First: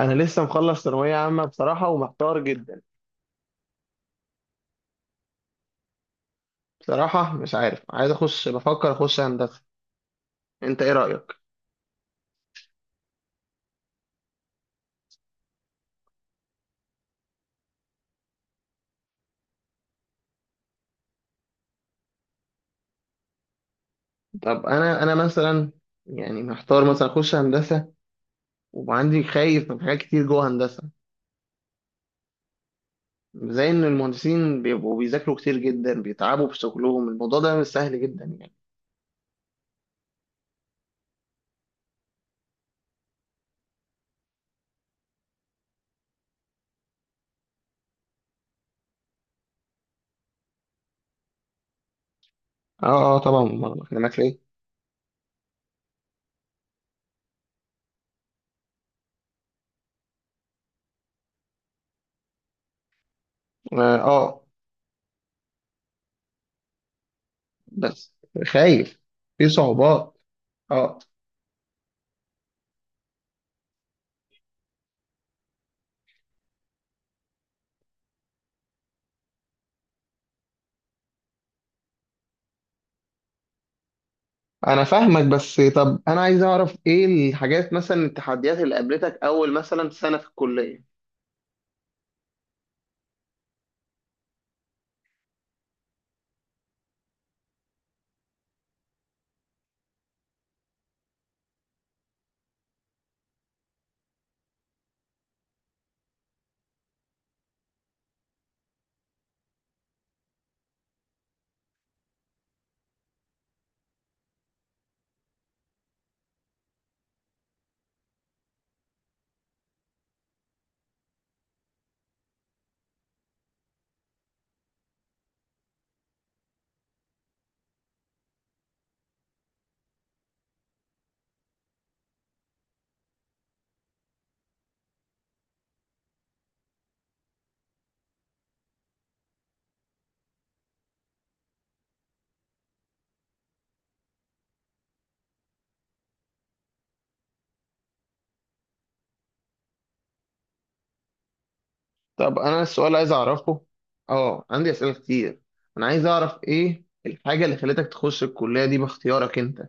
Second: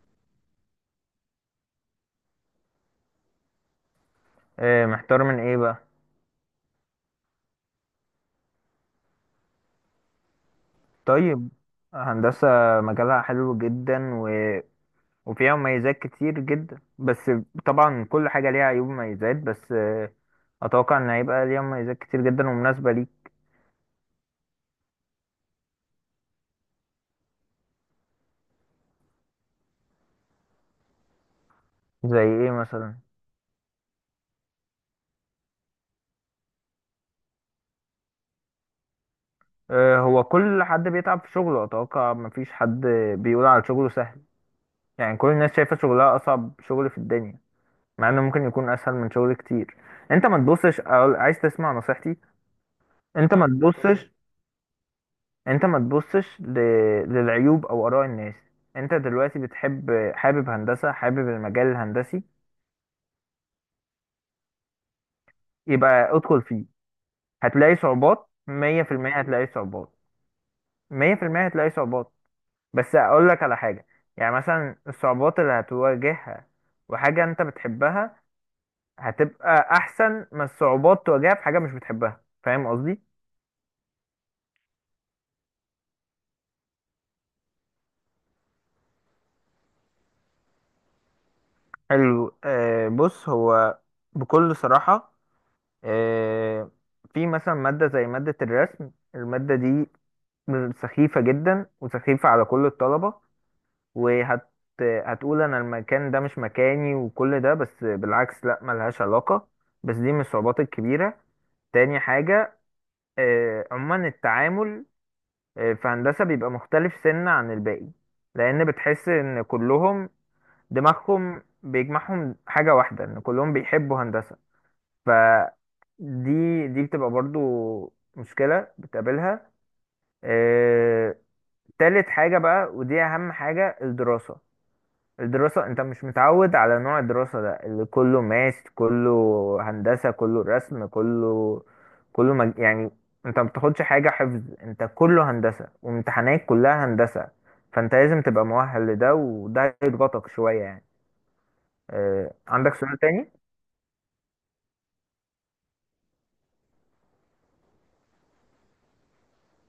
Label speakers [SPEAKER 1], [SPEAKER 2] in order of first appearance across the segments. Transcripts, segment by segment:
[SPEAKER 1] انا لسه مخلص ثانويه عامه بصراحه ومحتار جدا.
[SPEAKER 2] إيه محتار من ايه بقى؟
[SPEAKER 1] بصراحه مش عارف عايز اخش، بفكر اخش هندسه. انت ايه رايك؟
[SPEAKER 2] طيب، هندسة مجالها حلو جدا وفيها مميزات كتير جدا. بس طبعا كل حاجة ليها عيوب ومميزات، بس اتوقع ان هيبقى ليها مميزات كتير جدا ومناسبة ليك.
[SPEAKER 1] طب انا مثلا يعني محتار مثلا اخش هندسه، وعندي خايف من حاجات كتير جوه هندسه.
[SPEAKER 2] زي ايه مثلا؟
[SPEAKER 1] زي ان المهندسين بيبقوا بيذاكروا كتير جدا، بيتعبوا في شغلهم، الموضوع ده مش سهل جدا يعني.
[SPEAKER 2] هو كل حد بيتعب في شغله، اتوقع مفيش حد بيقول على شغله سهل. يعني كل الناس شايفة شغلها اصعب شغل في الدنيا، مع انه ممكن يكون اسهل من شغل كتير. انت ما تبصش، عايز تسمع نصيحتي؟
[SPEAKER 1] اه اه
[SPEAKER 2] انت
[SPEAKER 1] طبعا،
[SPEAKER 2] ما
[SPEAKER 1] امال انا
[SPEAKER 2] تبصش،
[SPEAKER 1] معاك ليه؟
[SPEAKER 2] يعني انت ما تبصش للعيوب او اراء الناس. انت دلوقتي بتحب، حابب هندسة، حابب المجال الهندسي،
[SPEAKER 1] اه
[SPEAKER 2] يبقى ادخل فيه. هتلاقي
[SPEAKER 1] بس
[SPEAKER 2] صعوبات، مية في
[SPEAKER 1] خايف
[SPEAKER 2] المية هتلاقي
[SPEAKER 1] في
[SPEAKER 2] صعوبات،
[SPEAKER 1] صعوبات، اه.
[SPEAKER 2] مية في المية هتلاقي صعوبات. بس اقول لك على حاجة، يعني مثلا الصعوبات اللي هتواجهها وحاجة انت بتحبها هتبقى احسن من الصعوبات تواجهها في حاجة مش بتحبها. فاهم قصدي؟
[SPEAKER 1] انا فاهمك، بس طب انا عايز اعرف ايه الحاجات مثلا، التحديات اللي قابلتك اول مثلا سنة في الكلية.
[SPEAKER 2] حلو. آه بص، هو بكل صراحة آه، في مثلا مادة زي مادة الرسم، المادة دي سخيفة جدا وسخيفة على كل الطلبة. وهت هتقول أنا المكان ده مش مكاني وكل ده، بس بالعكس لأ، ملهاش علاقة. بس دي من الصعوبات الكبيرة. تاني حاجة عموما التعامل في هندسة بيبقى مختلف سنة عن الباقي، لأن بتحس إن كلهم دماغهم بيجمعهم حاجة واحدة، إن كلهم بيحبوا هندسة. ف دي دي بتبقى برضو مشكلة بتقابلها. آه، تالت حاجة بقى، ودي أهم حاجة، الدراسة. الدراسة أنت مش متعود على نوع الدراسة ده، اللي كله ماس، كله هندسة، كله رسم، كله يعني أنت ما بتاخدش حاجة حفظ، أنت كله هندسة وامتحانات كلها هندسة. فأنت لازم تبقى مؤهل لده، وده يضغطك شوية يعني.
[SPEAKER 1] طب انا
[SPEAKER 2] عندك
[SPEAKER 1] السؤال
[SPEAKER 2] سؤال
[SPEAKER 1] عايز
[SPEAKER 2] تاني؟
[SPEAKER 1] اعرفه، اه عندي اسئلة كتير. انا عايز اعرف ايه الحاجة اللي خلتك تخش الكلية دي باختيارك انت.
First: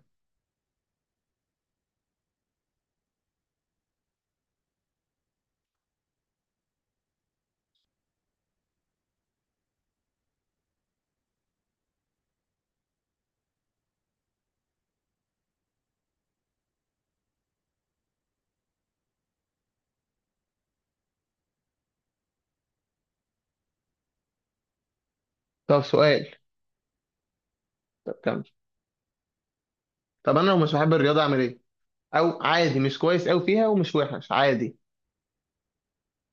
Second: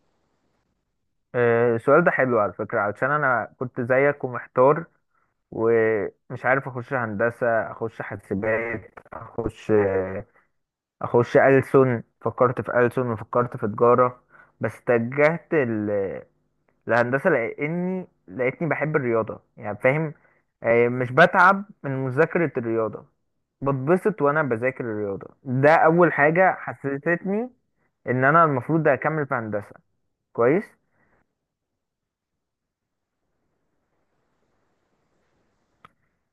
[SPEAKER 2] السؤال ده حلو على فكرة، علشان أنا كنت زيك ومحتار ومش عارف اخش هندسه، اخش حاسبات، اخش ألسن. فكرت في ألسن وفكرت في تجاره، بس اتجهت للهندسه، لاني لقيتني بحب الرياضه يعني، فاهم؟ مش بتعب من مذاكره الرياضه، بتبسط وانا بذاكر الرياضه. ده
[SPEAKER 1] طب
[SPEAKER 2] اول
[SPEAKER 1] سؤال.
[SPEAKER 2] حاجه حسستني
[SPEAKER 1] طب
[SPEAKER 2] ان
[SPEAKER 1] كمل.
[SPEAKER 2] انا المفروض اكمل في هندسه.
[SPEAKER 1] طب انا لو
[SPEAKER 2] كويس.
[SPEAKER 1] مش بحب الرياضة اعمل ايه؟ او عادي مش كويس اوي فيها ومش وحش عادي.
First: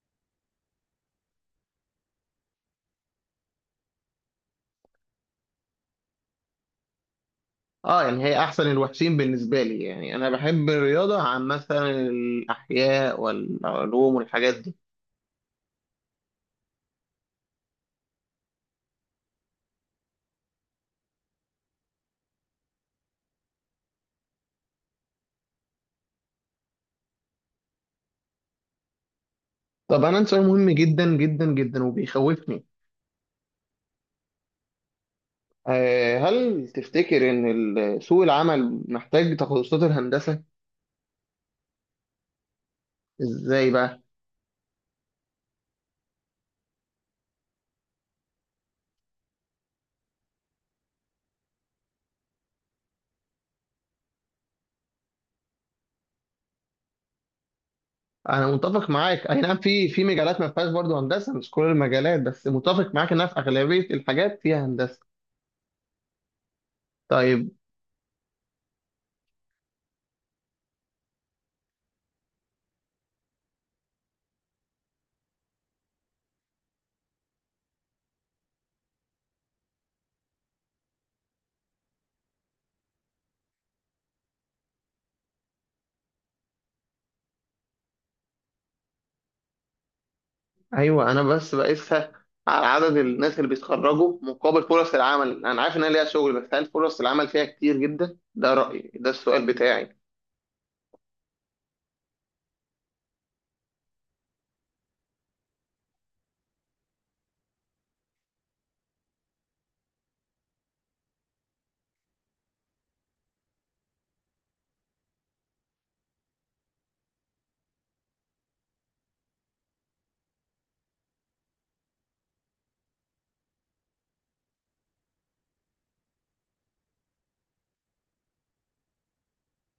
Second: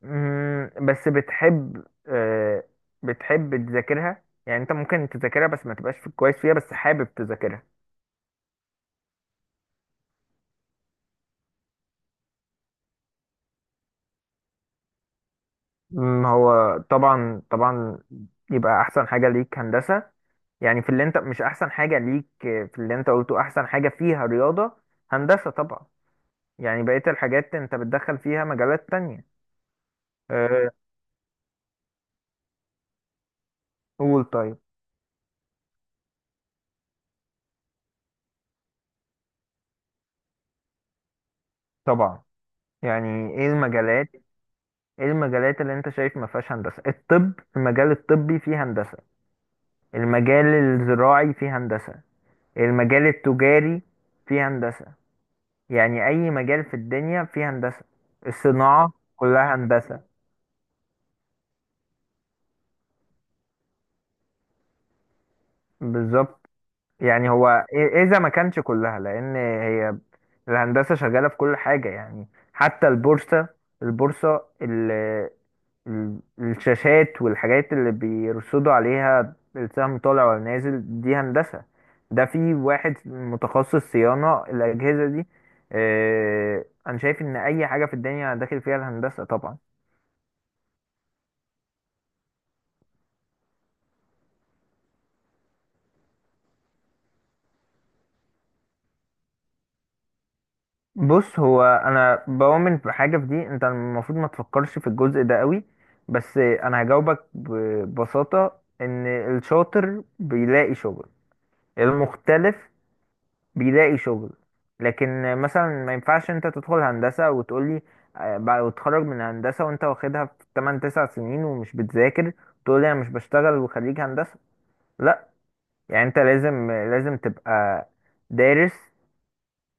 [SPEAKER 2] بس بتحب، بتحب تذاكرها يعني، انت ممكن تذاكرها بس ما تبقاش كويس فيها، بس حابب تذاكرها.
[SPEAKER 1] اه يعني هي احسن الوحشين بالنسبة لي، يعني انا بحب الرياضة عن مثلا الاحياء والعلوم والحاجات دي.
[SPEAKER 2] هو طبعا طبعا يبقى احسن حاجة ليك هندسة. يعني في اللي انت مش احسن حاجة ليك، في اللي انت قلته احسن حاجة فيها رياضة، هندسة طبعا. يعني بقية الحاجات انت بتدخل فيها مجالات تانية.
[SPEAKER 1] طب أنا عندي سؤال مهم
[SPEAKER 2] آه،
[SPEAKER 1] جدا جدا جدا وبيخوفني.
[SPEAKER 2] قول. طيب،
[SPEAKER 1] هل تفتكر إن سوق العمل محتاج تخصصات الهندسة؟
[SPEAKER 2] طبعا. يعني ايه
[SPEAKER 1] إزاي بقى؟
[SPEAKER 2] المجالات؟ ايه المجالات اللي انت شايف ما فيهاش هندسة؟ الطب، المجال الطبي فيه هندسة، المجال الزراعي فيه هندسة، المجال التجاري فيه هندسة. يعني أي مجال في الدنيا فيه هندسة،
[SPEAKER 1] أنا متفق
[SPEAKER 2] الصناعة
[SPEAKER 1] معاك، أي
[SPEAKER 2] كلها
[SPEAKER 1] نعم، في
[SPEAKER 2] هندسة.
[SPEAKER 1] في مجالات ما فيهاش برضه هندسة، مش كل المجالات، بس متفق معاك إنها في أغلبية الحاجات فيها هندسة.
[SPEAKER 2] بالظبط. يعني
[SPEAKER 1] طيب.
[SPEAKER 2] هو إذا ما كانش كلها، لأن هي الهندسة شغالة في كل حاجة يعني. حتى البورصة، البورصة، الشاشات والحاجات اللي بيرصدوا عليها السهم طالع ولا نازل، دي هندسة، ده في واحد متخصص صيانة الأجهزة دي. أنا شايف إن أي حاجة في الدنيا داخل فيها الهندسة طبعا.
[SPEAKER 1] أيوه أنا بس بقيسها على عدد الناس اللي بيتخرجوا مقابل فرص العمل، أنا عارف إنها ليها شغل، بس هل فرص العمل فيها كتير جدا؟ ده رأيي، ده السؤال بتاعي.
[SPEAKER 2] بص هو، أنا بؤمن بحاجة في دي، أنت المفروض ما تفكرش في الجزء ده قوي. بس أنا هجاوبك ببساطة، إن الشاطر بيلاقي شغل، المختلف بيلاقي شغل. لكن مثلا ما ينفعش انت تدخل هندسة وتقولي بعد وتخرج من هندسة وانت واخدها في 8 9 سنين ومش بتذاكر، تقولي انا مش بشتغل وخريج هندسة. لا، يعني انت لازم لازم تبقى دارس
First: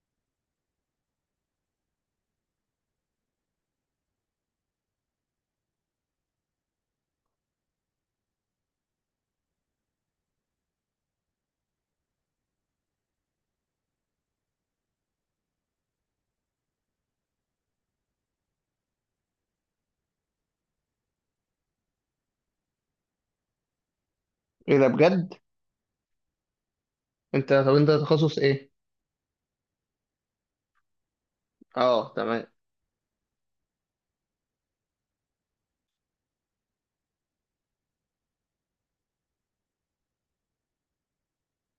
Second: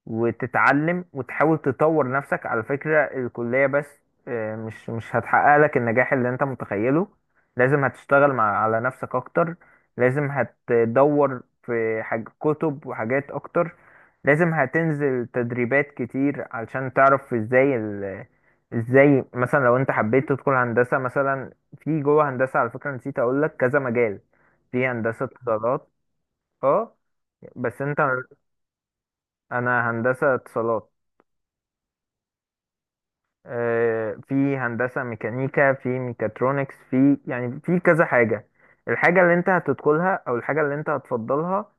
[SPEAKER 2] وتتعلم وتحاول تطور نفسك. على فكرة الكلية بس مش هتحقق لك النجاح اللي انت متخيله. لازم هتشتغل مع على نفسك اكتر، لازم هتدور في حاج كتب وحاجات اكتر، لازم هتنزل تدريبات كتير علشان تعرف ازاي مثلا لو انت حبيت تدخل هندسة مثلا. في جوه هندسة، على فكرة نسيت اقول لك، كذا مجال.
[SPEAKER 1] إيه ده
[SPEAKER 2] في هندسة
[SPEAKER 1] بجد؟
[SPEAKER 2] اتصالات. اه
[SPEAKER 1] أنت طب
[SPEAKER 2] بس
[SPEAKER 1] أنت
[SPEAKER 2] انت،
[SPEAKER 1] تخصص إيه؟
[SPEAKER 2] انا هندسة اتصالات.
[SPEAKER 1] اه تمام.
[SPEAKER 2] في هندسة ميكانيكا، في ميكاترونكس، في يعني في كذا حاجة. الحاجة اللي انت هتدخلها او الحاجة اللي انت هتفضلها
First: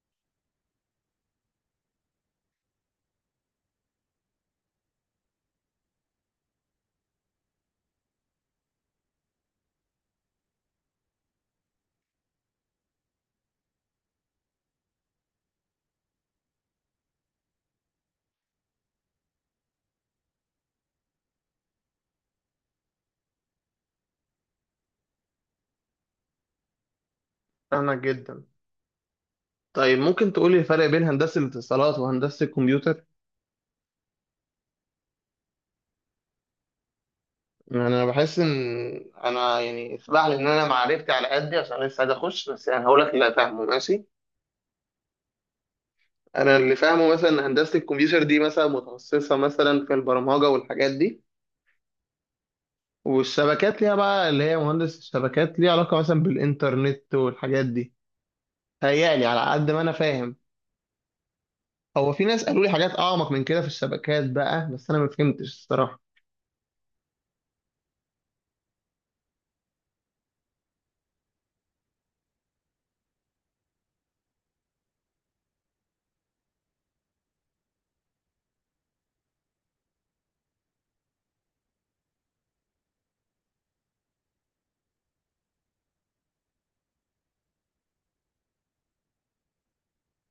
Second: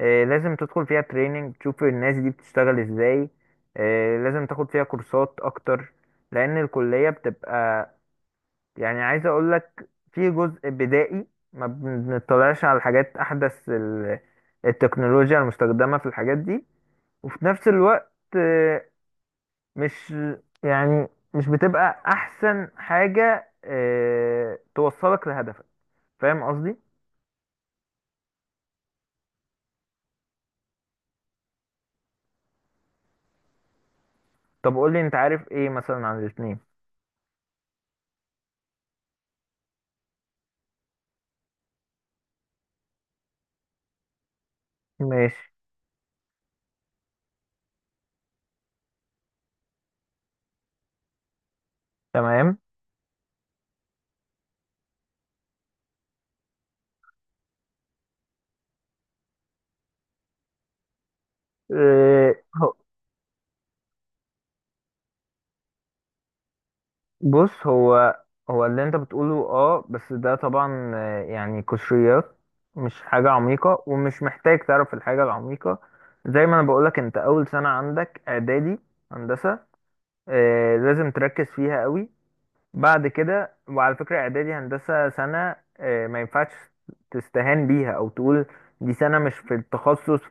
[SPEAKER 2] لازم تدخل فيها تريننج، تشوف الناس دي بتشتغل ازاي. لازم تاخد فيها كورسات اكتر، لان الكلية بتبقى يعني، عايز اقولك، في جزء بدائي ما بنطلعش على الحاجات احدث، التكنولوجيا المستخدمة في الحاجات دي. وفي نفس الوقت مش يعني، مش بتبقى احسن حاجة اه توصلك لهدفك. فاهم قصدي؟
[SPEAKER 1] فاهمك جدا. طيب ممكن تقولي الفرق بين هندسة الاتصالات وهندسة الكمبيوتر؟
[SPEAKER 2] طب قول لي انت عارف ايه مثلا عن الاتنين.
[SPEAKER 1] يعني أنا بحس إن أنا، يعني اسمح لي، إن أنا معرفتي على قدي عشان لسه عايز أخش، بس يعني هقول لك اللي فاهمه، ماشي؟
[SPEAKER 2] ماشي.
[SPEAKER 1] أنا اللي فاهمه مثلا إن هندسة الكمبيوتر دي مثلا متخصصة مثلا في البرمجة والحاجات دي.
[SPEAKER 2] تمام.
[SPEAKER 1] والشبكات ليها بقى، اللي هي مهندس الشبكات، ليها علاقة مثلا بالإنترنت والحاجات دي. تهيألي على قد ما أنا فاهم. هو في
[SPEAKER 2] اه
[SPEAKER 1] ناس قالوا لي
[SPEAKER 2] هو-
[SPEAKER 1] حاجات أعمق من كده في الشبكات بقى، بس أنا ما فهمتش الصراحة.
[SPEAKER 2] بص هو، هو اللي انت بتقوله اه، بس ده طبعا يعني قشريات، مش حاجة عميقة، ومش محتاج تعرف الحاجة العميقة. زي ما انا بقولك، انت اول سنة عندك اعدادي هندسة، اه لازم تركز فيها قوي. بعد كده، وعلى فكرة إعدادي هندسة سنة ما ينفعش تستهان بيها أو تقول دي سنة مش في التخصص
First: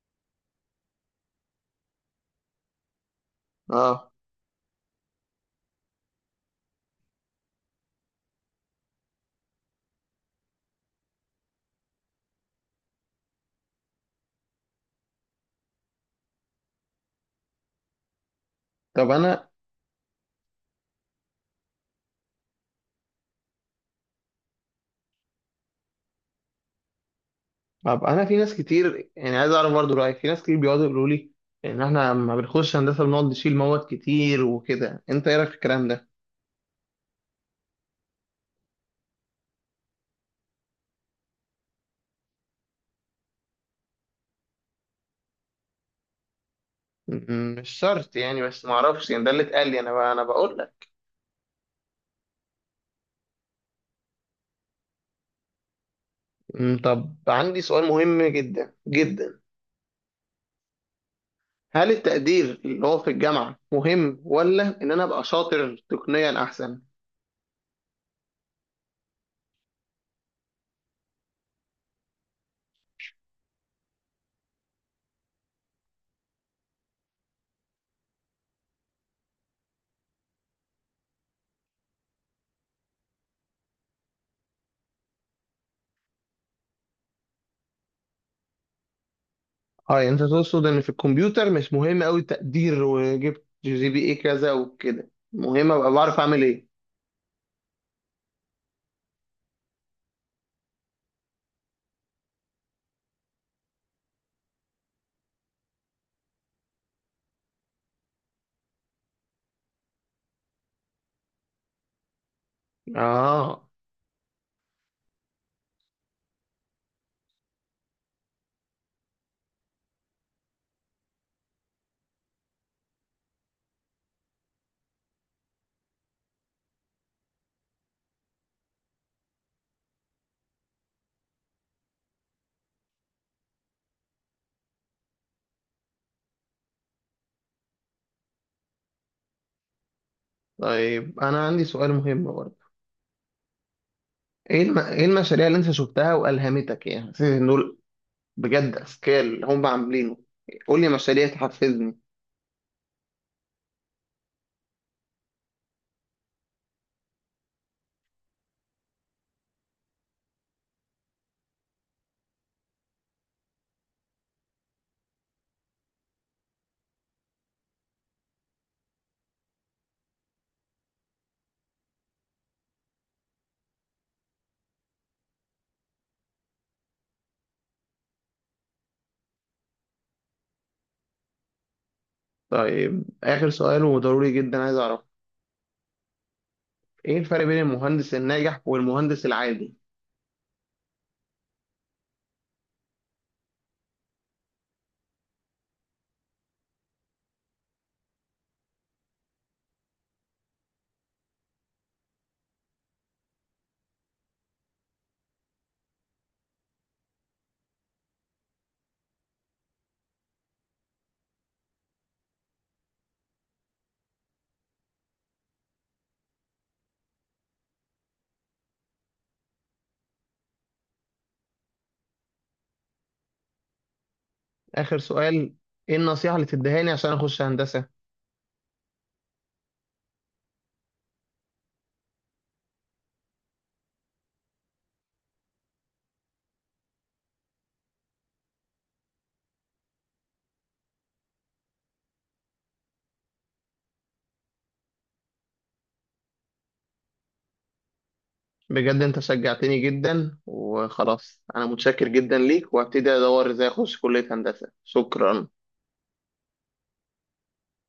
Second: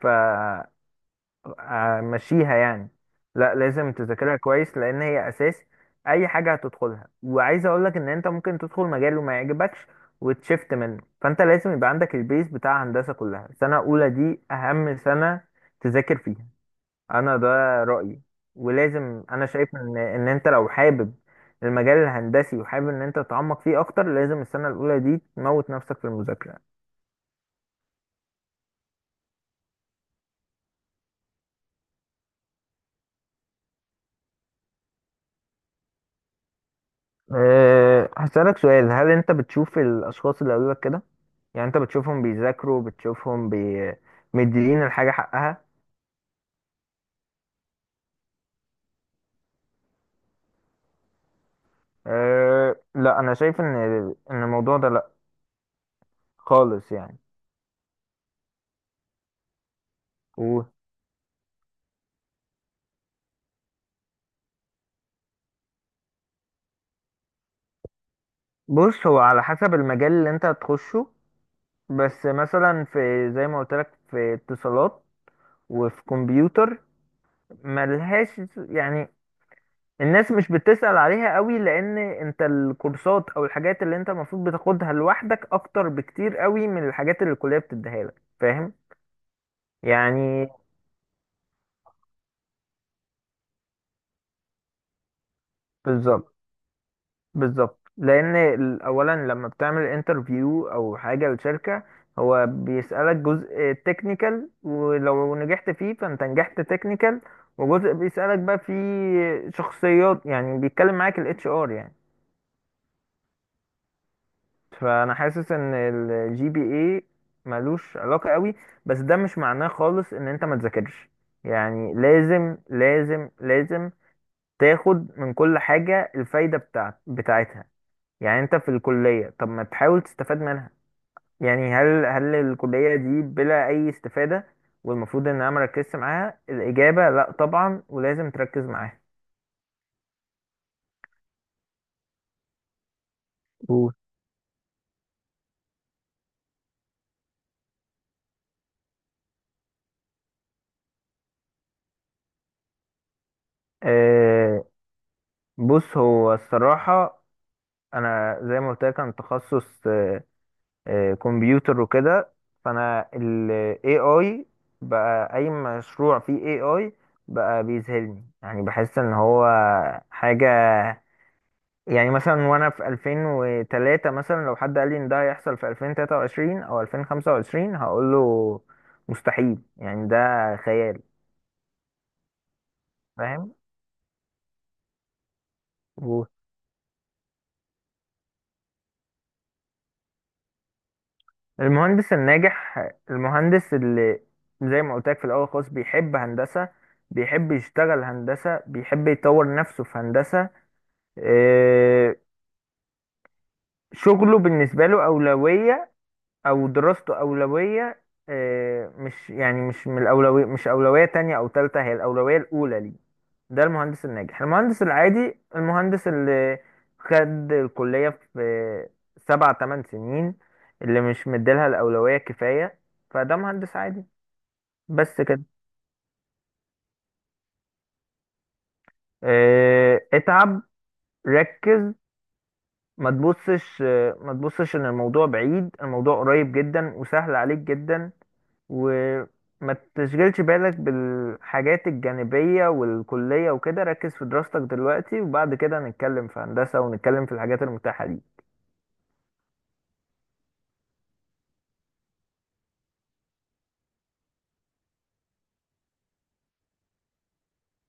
[SPEAKER 2] فمشيها يعني. لا، لازم
[SPEAKER 1] اه.
[SPEAKER 2] تذاكرها كويس، لأن هي أساس أي حاجة هتدخلها. وعايز أقولك إن أنت ممكن تدخل مجال وما يعجبكش وتشفت منه، فأنت لازم يبقى عندك البيز بتاع هندسة كلها. سنة أولى دي أهم سنة، تذاكر فيها. انا ده رأيي.
[SPEAKER 1] طب
[SPEAKER 2] ولازم، انا
[SPEAKER 1] أنا
[SPEAKER 2] شايف ان انت لو حابب المجال الهندسي وحابب ان انت تتعمق فيه اكتر، لازم السنة الاولى دي تموت نفسك في المذاكرة.
[SPEAKER 1] طب انا في ناس كتير، يعني عايز اعرف برضو رايك، في ناس كتير بيقعدوا يقولوا لي ان احنا لما بنخش هندسه بنقعد نشيل مواد كتير وكده، انت ايه رايك في الكلام ده؟
[SPEAKER 2] أه هسألك سؤال، هل انت بتشوف الاشخاص اللي قبلك كده، يعني انت بتشوفهم بيذاكروا، بتشوفهم مديين الحاجة حقها؟
[SPEAKER 1] مش شرط يعني، بس ما اعرفش، يعني ده اللي اتقال لي انا، بقى انا بقول لك.
[SPEAKER 2] أه لا، انا شايف ان الموضوع ده لا خالص
[SPEAKER 1] طب
[SPEAKER 2] يعني.
[SPEAKER 1] عندي سؤال مهم جدا جدا.
[SPEAKER 2] و-
[SPEAKER 1] هل التقدير اللي هو في الجامعه مهم، ولا ان انا ابقى شاطر تقنيا احسن؟
[SPEAKER 2] بص هو على حسب المجال اللي انت هتخشه. بس مثلا في، زي ما قلت لك في اتصالات وفي كمبيوتر، ملهاش يعني، الناس مش بتسأل عليها قوي، لان انت الكورسات او الحاجات اللي انت المفروض بتاخدها لوحدك اكتر بكتير قوي من الحاجات اللي الكلية بتديها لك. فاهم
[SPEAKER 1] اه يعني انت
[SPEAKER 2] يعني؟
[SPEAKER 1] تقصد ان في الكمبيوتر مش مهم قوي التقدير، وجبت GPA كذا وكده، مهم ابقى بعرف
[SPEAKER 2] بالظبط،
[SPEAKER 1] اعمل ايه؟
[SPEAKER 2] بالظبط. لان اولا لما بتعمل انترفيو او حاجة لشركة، هو بيسألك جزء تكنيكال، ولو نجحت فيه فانت نجحت تكنيكال. وجزء بيسألك بقى فيه شخصيات، يعني بيتكلم معاك الاتش ار يعني.
[SPEAKER 1] اه
[SPEAKER 2] فانا حاسس ان الجي بي اي ملوش علاقه قوي، بس ده مش معناه خالص ان انت ما تذاكرش. يعني لازم لازم لازم تاخد من كل حاجه الفايده بتاعتها. يعني انت في الكليه، طب ما تحاول تستفاد منها. يعني هل الكليه دي بلا اي استفاده، والمفروض ان انا مركزش معاها؟ الاجابه لا طبعا، ولازم تركز معاها.
[SPEAKER 1] طيب انا عندي سؤال مهم برضه.
[SPEAKER 2] قول.
[SPEAKER 1] ايه المشاريع اللي انت شفتها والهمتك، يعني حسيت ان دول بجد اذكياء اللي هم عاملينه. قول لي مشاريع تحفزني.
[SPEAKER 2] آه، بص هو الصراحة، أنا زي ما قلت لك أنا تخصص كمبيوتر وكده. فانا ال AI بقى، اي مشروع فيه AI بقى بيذهلني، يعني بحس ان هو حاجة يعني. مثلا وانا في 2003، مثلا لو حد قال لي ان ده هيحصل في 2023 او 2025، هقول له مستحيل يعني، ده خيال.
[SPEAKER 1] طيب اخر
[SPEAKER 2] فاهم.
[SPEAKER 1] سؤال وضروري جدا، عايز اعرف ايه الفرق بين المهندس الناجح والمهندس العادي.
[SPEAKER 2] والمهندس الناجح، المهندس اللي زي ما قلت لك في الاول خالص بيحب هندسة، بيحب يشتغل هندسة، بيحب يطور نفسه في هندسة. آه، شغله بالنسبة له أولوية، أو دراسته أولوية. مش يعني مش من الأولوية، مش أولوية تانية أو تالتة، هي الأولوية الأولى ليه. ده المهندس الناجح. المهندس العادي، المهندس اللي خد الكلية في 7 8 سنين، اللي مش مديلها الأولوية كفاية، فده مهندس عادي.
[SPEAKER 1] اخر
[SPEAKER 2] بس كده.
[SPEAKER 1] سؤال. ايه النصيحة اللي تديها لي عشان اخش هندسة؟
[SPEAKER 2] اتعب، ركز، ما تبصش ما تبصش ان الموضوع بعيد، الموضوع قريب جدا وسهل عليك جدا. وما تشغلش بالك بالحاجات الجانبية والكلية وكده، ركز في دراستك دلوقتي، وبعد كده نتكلم في هندسة ونتكلم في الحاجات المتاحة دي.
[SPEAKER 1] بجد انت شجعتني جدا وخلاص، انا متشكر جدا ليك، وهبتدي ادور ازاي اخش كلية هندسة. شكرا.